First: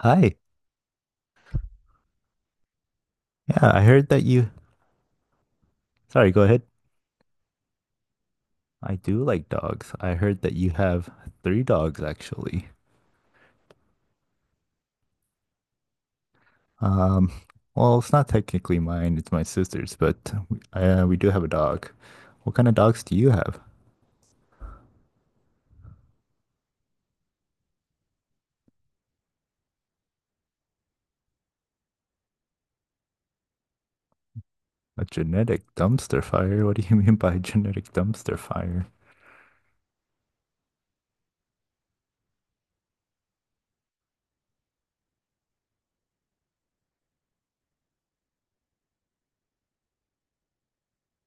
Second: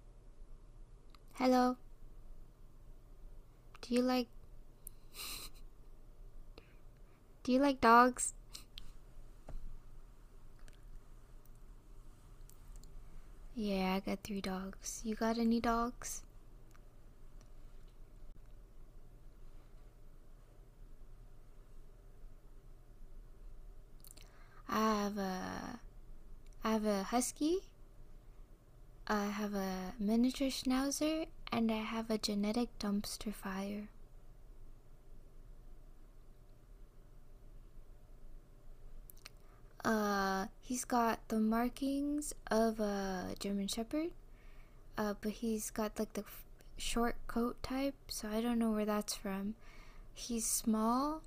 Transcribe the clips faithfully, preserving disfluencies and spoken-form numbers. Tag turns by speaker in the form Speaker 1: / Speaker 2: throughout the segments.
Speaker 1: Hi.
Speaker 2: Hello.
Speaker 1: Yeah, I
Speaker 2: Do you
Speaker 1: heard that
Speaker 2: like
Speaker 1: you. Sorry, go ahead.
Speaker 2: do you like dogs?
Speaker 1: I do like dogs. I heard that you have three dogs, actually.
Speaker 2: Yeah, I got three dogs. You got any dogs?
Speaker 1: Um, well, it's not technically mine, it's my sister's, but we, uh, we do have a dog. What kind of dogs do you have?
Speaker 2: I have a I have a husky, I have a miniature schnauzer, and I have a genetic dumpster fire.
Speaker 1: A genetic dumpster fire? What do you mean by genetic dumpster fire?
Speaker 2: Uh, he's got the markings of a German shepherd, uh, but he's got like the f- short coat type, so I don't know where that's from. He's small.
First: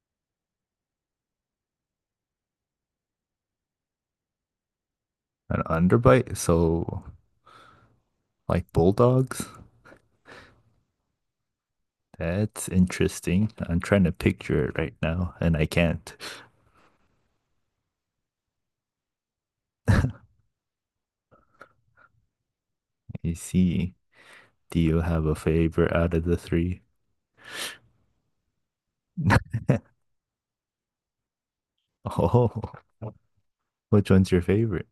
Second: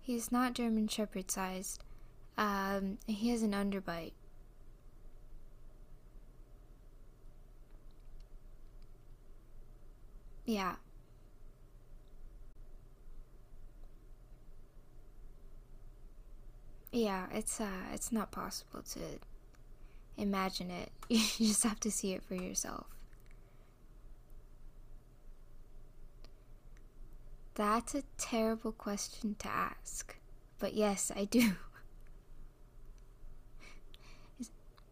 Speaker 2: He's not German shepherd sized. Um, he has an underbite.
Speaker 1: An underbite? So, like bulldogs?
Speaker 2: Yeah.
Speaker 1: That's interesting. I'm trying to picture it right now and I can't.
Speaker 2: Yeah, it's uh, it's not possible to imagine it. You just have to see it for yourself.
Speaker 1: You see, do you have a favorite out of the three?
Speaker 2: That's a terrible question to ask. But yes, I do.
Speaker 1: Oh, which one's your favorite?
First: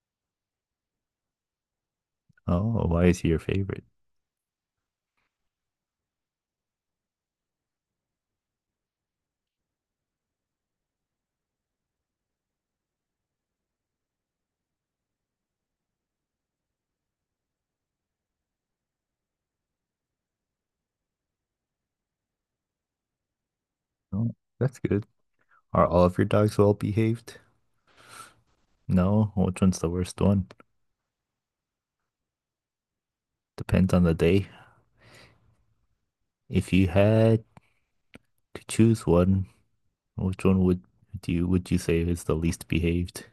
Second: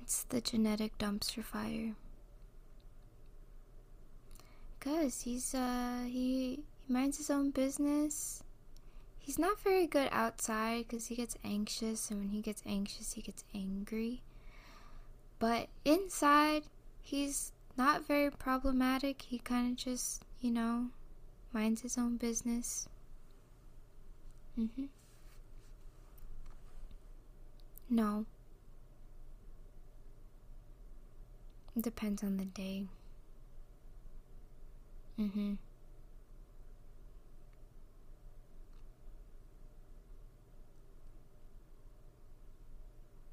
Speaker 2: It's the genetic dumpster fire.
Speaker 1: Oh, why is he your favorite?
Speaker 2: Cause he's uh he, he minds his own business. He's not very good outside because he gets anxious, and when he gets anxious, he gets angry. But inside, he's not very problematic. He kind of just, you know, minds his own business.
Speaker 1: Oh, that's
Speaker 2: Mm-hmm.
Speaker 1: good. Are all of your dogs well behaved?
Speaker 2: No,
Speaker 1: No, which one's the worst one?
Speaker 2: it depends on the day.
Speaker 1: Depends on the day.
Speaker 2: Mm-hmm.
Speaker 1: If you had to choose one, which one would do you would you say is the least behaved?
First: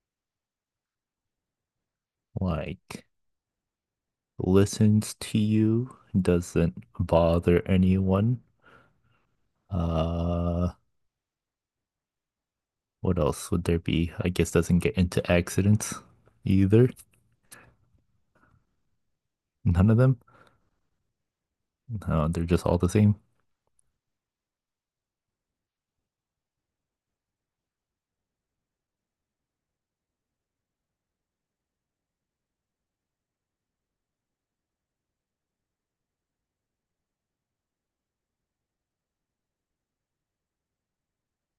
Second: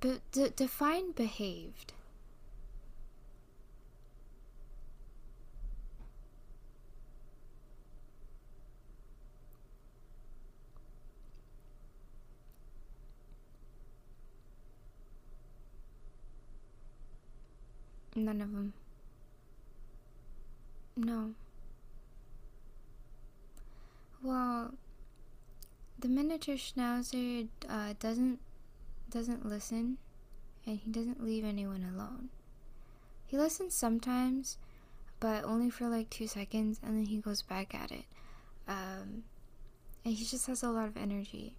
Speaker 2: But d- define behaved.
Speaker 1: Like listens to you, doesn't bother anyone. Uh, what else would there be? I guess doesn't get into accidents either.
Speaker 2: None of them.
Speaker 1: None of them.
Speaker 2: No.
Speaker 1: No, they're just all the same.
Speaker 2: Well, the miniature schnauzer uh, doesn't doesn't listen, and he doesn't leave anyone alone. He listens sometimes, but only for like two seconds, and then he goes back at it. Um, and he just has a lot of energy.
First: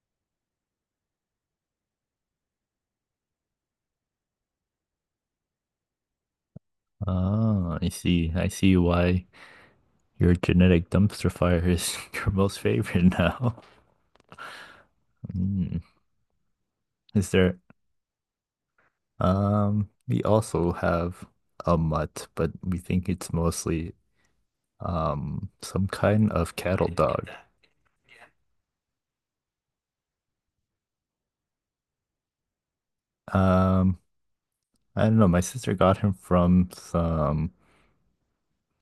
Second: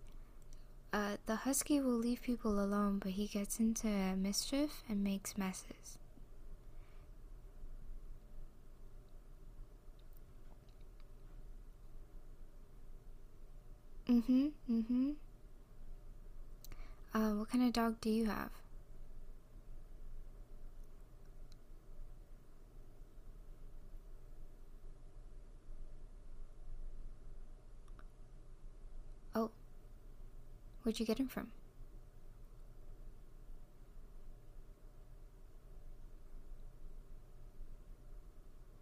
Speaker 2: Uh, the husky will leave people alone, but he gets into mischief and makes messes.
Speaker 1: Ah, I see. I see why your genetic dumpster fire is your most favorite now.
Speaker 2: Mm-hmm. Mm-hmm.
Speaker 1: Hmm. Is
Speaker 2: Uh, what
Speaker 1: there?
Speaker 2: kind of dog do you have?
Speaker 1: Um, we also have a mutt, but we think it's mostly um some kind of cattle dog.
Speaker 2: Oh, where'd you get him from?
Speaker 1: Um, I don't know. My sister got him from some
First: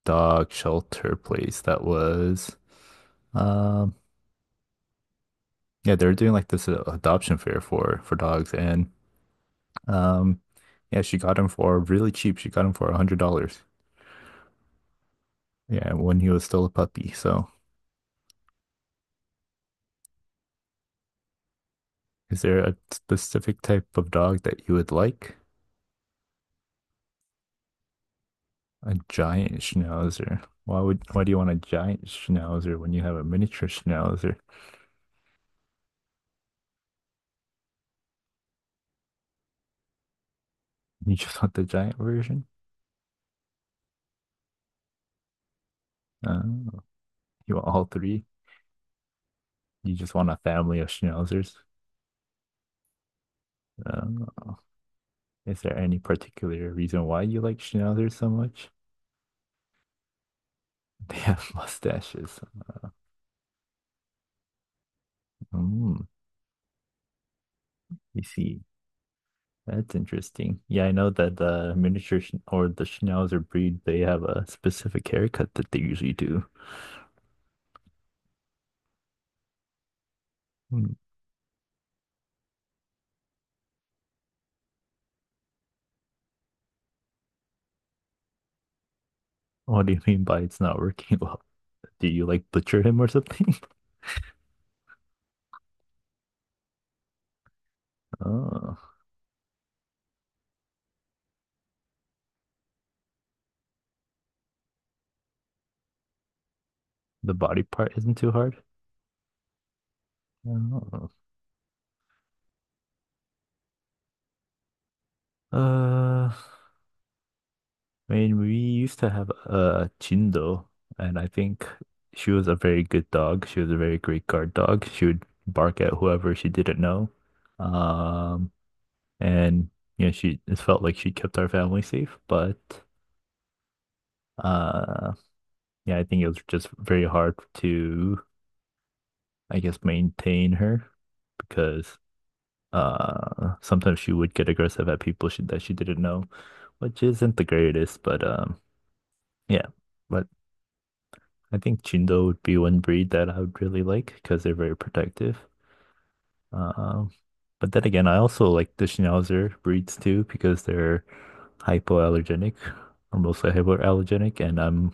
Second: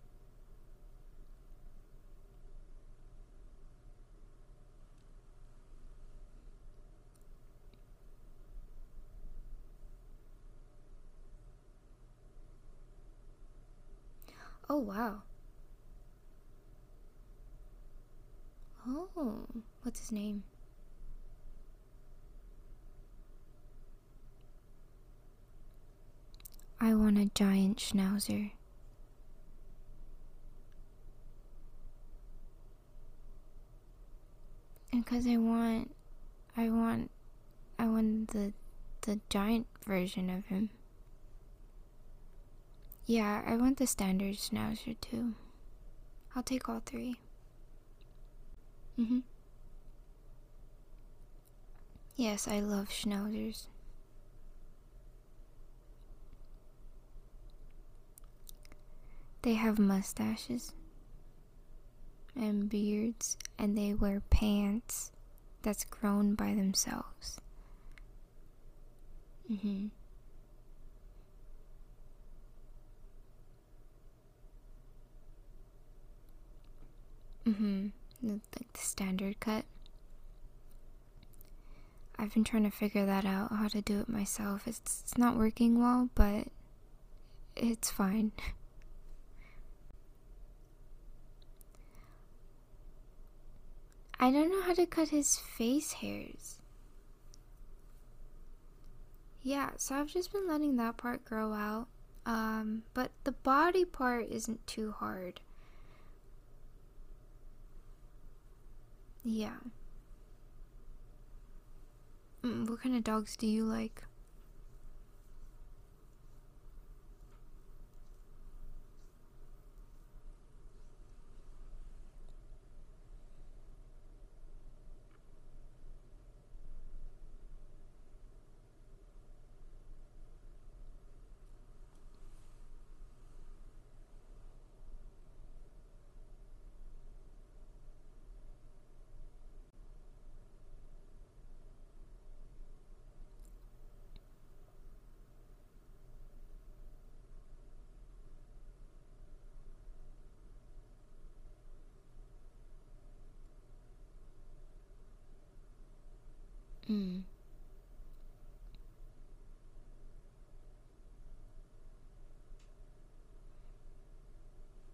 Speaker 1: dog shelter place that was. Um, yeah, they were doing like this uh, adoption fair for for dogs, and um, yeah, she got him for really cheap. She got him for a hundred dollars.
Speaker 2: Oh, wow.
Speaker 1: Yeah, when he was still a puppy. So,
Speaker 2: Oh, what's his name?
Speaker 1: is there a specific type of dog that you would like?
Speaker 2: I want a giant schnauzer.
Speaker 1: A giant schnauzer. Why would why do you want a giant schnauzer when you have a miniature schnauzer?
Speaker 2: And cuz I want I want I want the the giant version of him.
Speaker 1: You just want the giant version?
Speaker 2: Yeah, I want the standard schnauzer too. I'll take
Speaker 1: Uh,
Speaker 2: all three.
Speaker 1: you want all three?
Speaker 2: Mhm.
Speaker 1: You just want a family of schnauzers?
Speaker 2: Yes, I love schnauzers.
Speaker 1: Uh, is there any particular reason why you like schnauzers so much?
Speaker 2: They have mustaches
Speaker 1: They have mustaches.
Speaker 2: and beards and they wear pants that's
Speaker 1: Mm,
Speaker 2: grown by themselves.
Speaker 1: you see.
Speaker 2: Mhm.
Speaker 1: That's interesting. Yeah, I know that the miniature schn- or the Schnauzer breed, they have a specific haircut that they usually do.
Speaker 2: Mhm. Like the standard cut.
Speaker 1: Hmm.
Speaker 2: I've been trying to figure that out, how to do it myself. It's, it's not working well, but it's fine.
Speaker 1: What do you mean by it's not working well? Do you like butcher him or something?
Speaker 2: I don't know how to cut his face hairs.
Speaker 1: Oh,
Speaker 2: Yeah, so I've just been letting that part grow out. Um, but the body part isn't too hard.
Speaker 1: the body part isn't too hard?
Speaker 2: Yeah.
Speaker 1: Oh.
Speaker 2: Mm, what kind of dogs do you like?
Speaker 1: Uh, I mean, we used to have a Chindo, and I think she was a very good dog. She was a very great guard dog. She would bark at whoever she didn't know. Um, and you know she it felt like she kept our family safe, but uh yeah, I think it was just very hard to, I guess, maintain her because uh sometimes she would get aggressive at people she, that she didn't know, which isn't the greatest, but um yeah, but I think Chindo would be one breed that I would really like because they're very protective. Um,
Speaker 2: Mm.
Speaker 1: but then again, I also like the Schnauzer breeds too because they're hypoallergenic or mostly hypoallergenic, and I'm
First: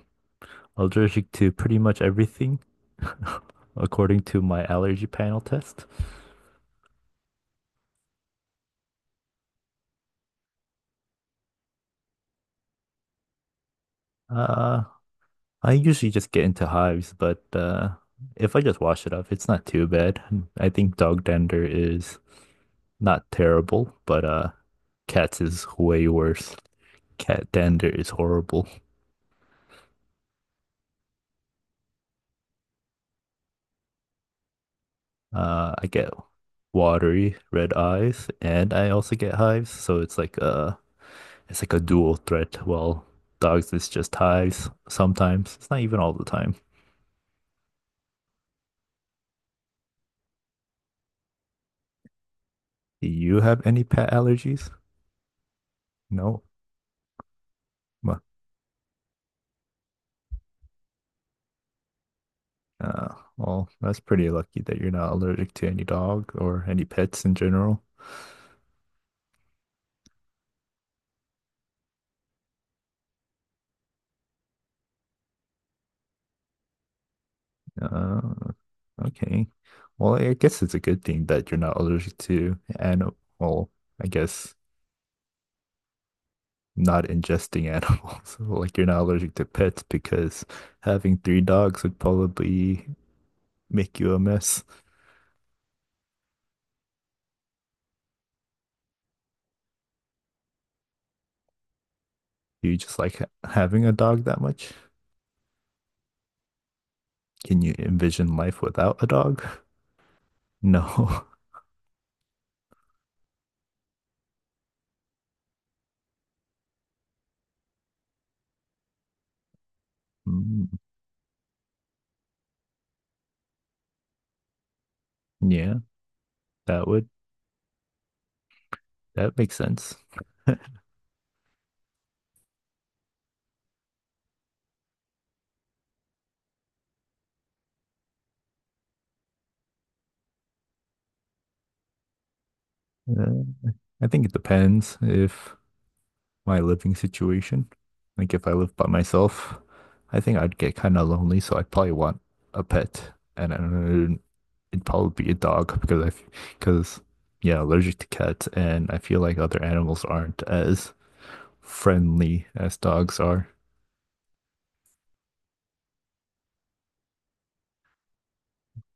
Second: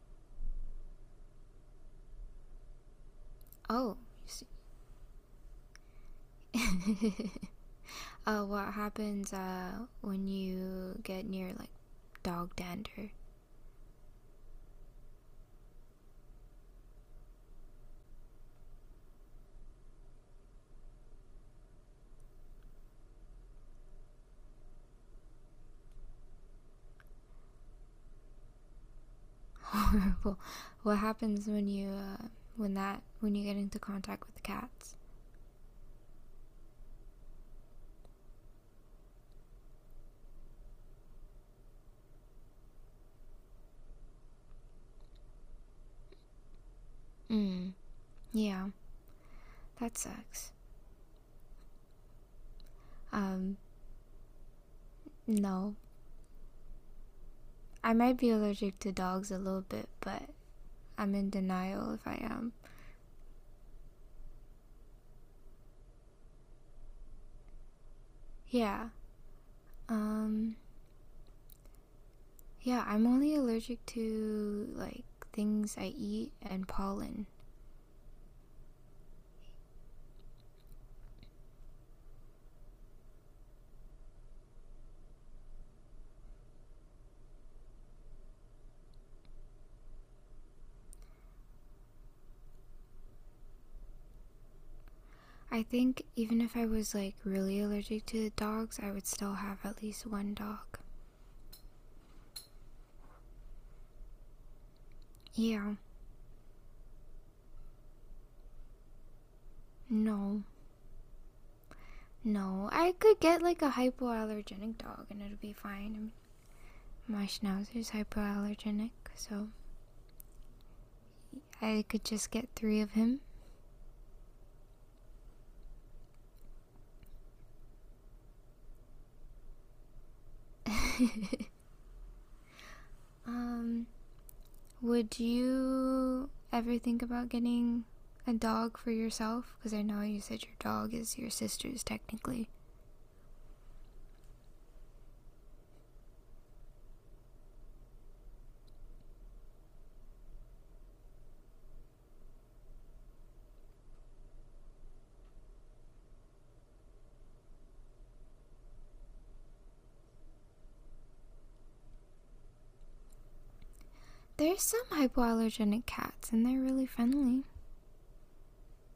Speaker 1: allergic to pretty much everything
Speaker 2: Oh,
Speaker 1: according
Speaker 2: you
Speaker 1: to
Speaker 2: see.
Speaker 1: my allergy panel test.
Speaker 2: uh, what happens uh, when you get near like dog dander?
Speaker 1: Uh, I usually just get into hives, but uh, if I just wash it off, it's not too bad. I think dog dander is not terrible, but uh, cats is way worse. Cat dander is horrible.
Speaker 2: Horrible. What happens when you uh, when that when you get into contact with cats?
Speaker 1: Uh, I get watery red eyes, and I also get hives. So it's like a it's like a dual threat. Well, dogs is just hives sometimes. It's not even all the time.
Speaker 2: Mm. Yeah, that sucks.
Speaker 1: Do you
Speaker 2: Um,
Speaker 1: have any pet allergies?
Speaker 2: no,
Speaker 1: No.
Speaker 2: I might
Speaker 1: Ma-
Speaker 2: be allergic to dogs a little bit, but I'm in denial if I am.
Speaker 1: Uh, well, that's pretty lucky that you're not allergic to any dog or any pets in general.
Speaker 2: Yeah. Um, yeah, I'm only allergic to like things I eat and pollen.
Speaker 1: Uh, okay. Well, I guess it's a good thing that you're not allergic to animal. I guess not ingesting animals. Like you're not allergic to pets because having three dogs would probably make you a mess.
Speaker 2: I think even if I was like really allergic to dogs, I would still have at least one dog.
Speaker 1: Do you just like ha- having a dog that much?
Speaker 2: Yeah.
Speaker 1: Can you envision life without a dog?
Speaker 2: No.
Speaker 1: No.
Speaker 2: No, I could get like a hypoallergenic dog and it'll be fine. I mean, my schnauzer's hypoallergenic, so
Speaker 1: Mm,
Speaker 2: I could just get three of him.
Speaker 1: yeah, that would that makes sense.
Speaker 2: um, would you ever think about getting a dog for yourself? Because I know you said your dog is your sister's technically.
Speaker 1: Uh, I think it depends if my living situation. Like if I live by myself, I think I'd get kind of lonely, so I'd probably want a pet, and uh, it'd probably be a dog because I, f- because yeah, allergic to cats, and I feel like other animals aren't as friendly as dogs are.
Speaker 2: There's some hypoallergenic cats and they're really friendly.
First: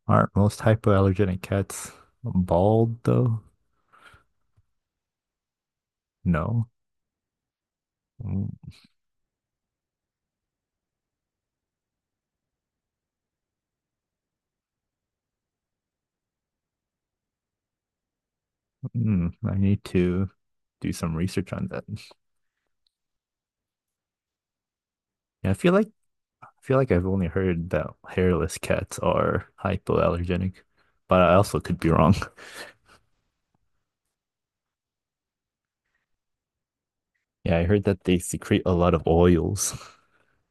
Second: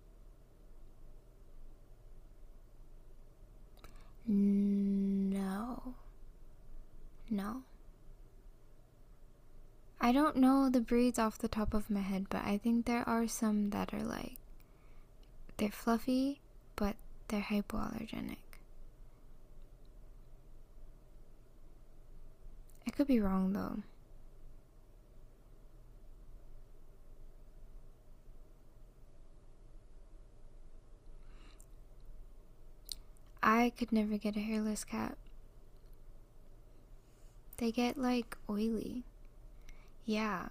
Speaker 1: Aren't most hypoallergenic cats bald though?
Speaker 2: No,
Speaker 1: No.
Speaker 2: no. I don't know the breeds off the top of my head, but I think there are some that are like they're fluffy, but they're hypoallergenic.
Speaker 1: Mm, I need to do some research on that.
Speaker 2: I could be wrong though.
Speaker 1: Yeah, I feel like I feel like I've only heard that hairless cats are hypoallergenic, but I also could be wrong.
Speaker 2: I could never get a hairless cat.
Speaker 1: Yeah, I
Speaker 2: They
Speaker 1: heard
Speaker 2: get
Speaker 1: that they
Speaker 2: like
Speaker 1: secrete a lot
Speaker 2: oily.
Speaker 1: of oils.
Speaker 2: Yeah.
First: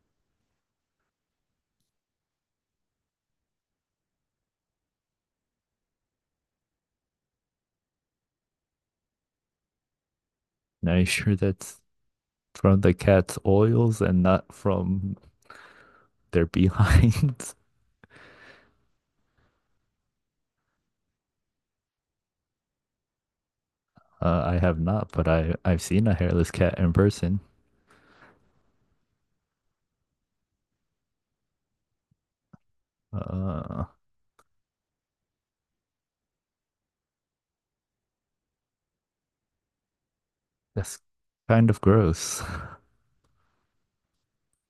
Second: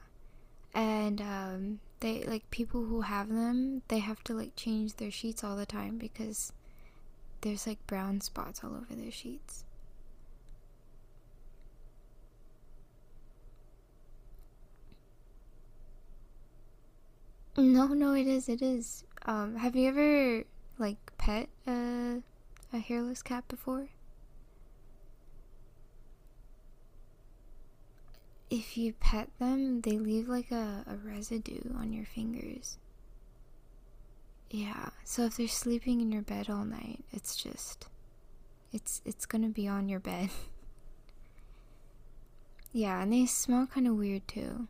Speaker 2: And um they like people who have them, they have to like change their sheets all the time because there's like brown spots all over their sheets.
Speaker 1: Now, you sure that's from the cat's oils and not from their behinds?
Speaker 2: No, no, it is. It is. Um, have you ever like pet a a hairless cat before?
Speaker 1: Uh, I have not, but I, I've seen a hairless cat in person.
Speaker 2: If you pet them, they leave like a, a residue on your fingers.
Speaker 1: Uh,
Speaker 2: Yeah. So if they're sleeping in your bed all night, it's just it's it's gonna be on your bed.
Speaker 1: that's kind of gross.
Speaker 2: Yeah, and they smell kind of weird too.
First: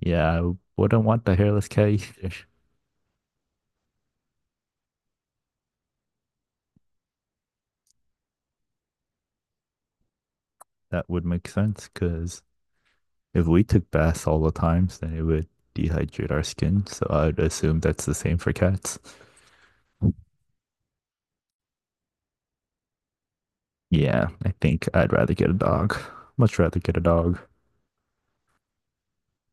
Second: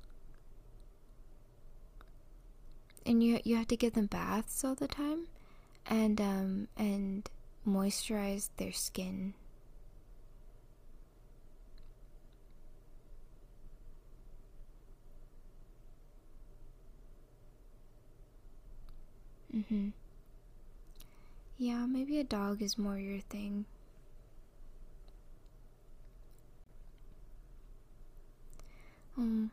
Speaker 1: Yeah, I wouldn't want the hairless cat either.
Speaker 2: And you you have to give them baths all the time and um and moisturize their skin.
Speaker 1: That would make sense because if we took baths all the times, then it would dehydrate our skin. So I would assume that's the same for cats.
Speaker 2: Mm-hmm. Yeah, maybe a dog is more your thing.
Speaker 1: Yeah, I think I'd rather get a dog. Much rather get a dog.
Speaker 2: Um,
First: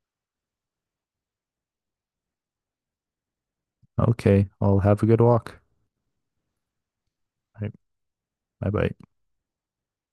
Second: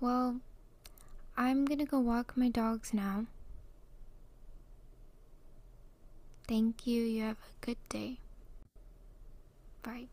Speaker 2: well, I'm gonna go walk my dogs now.
Speaker 1: Okay, I'll have a good walk.
Speaker 2: Thank you. You have
Speaker 1: All
Speaker 2: a
Speaker 1: right,
Speaker 2: good day.
Speaker 1: bye bye.
Speaker 2: Bye.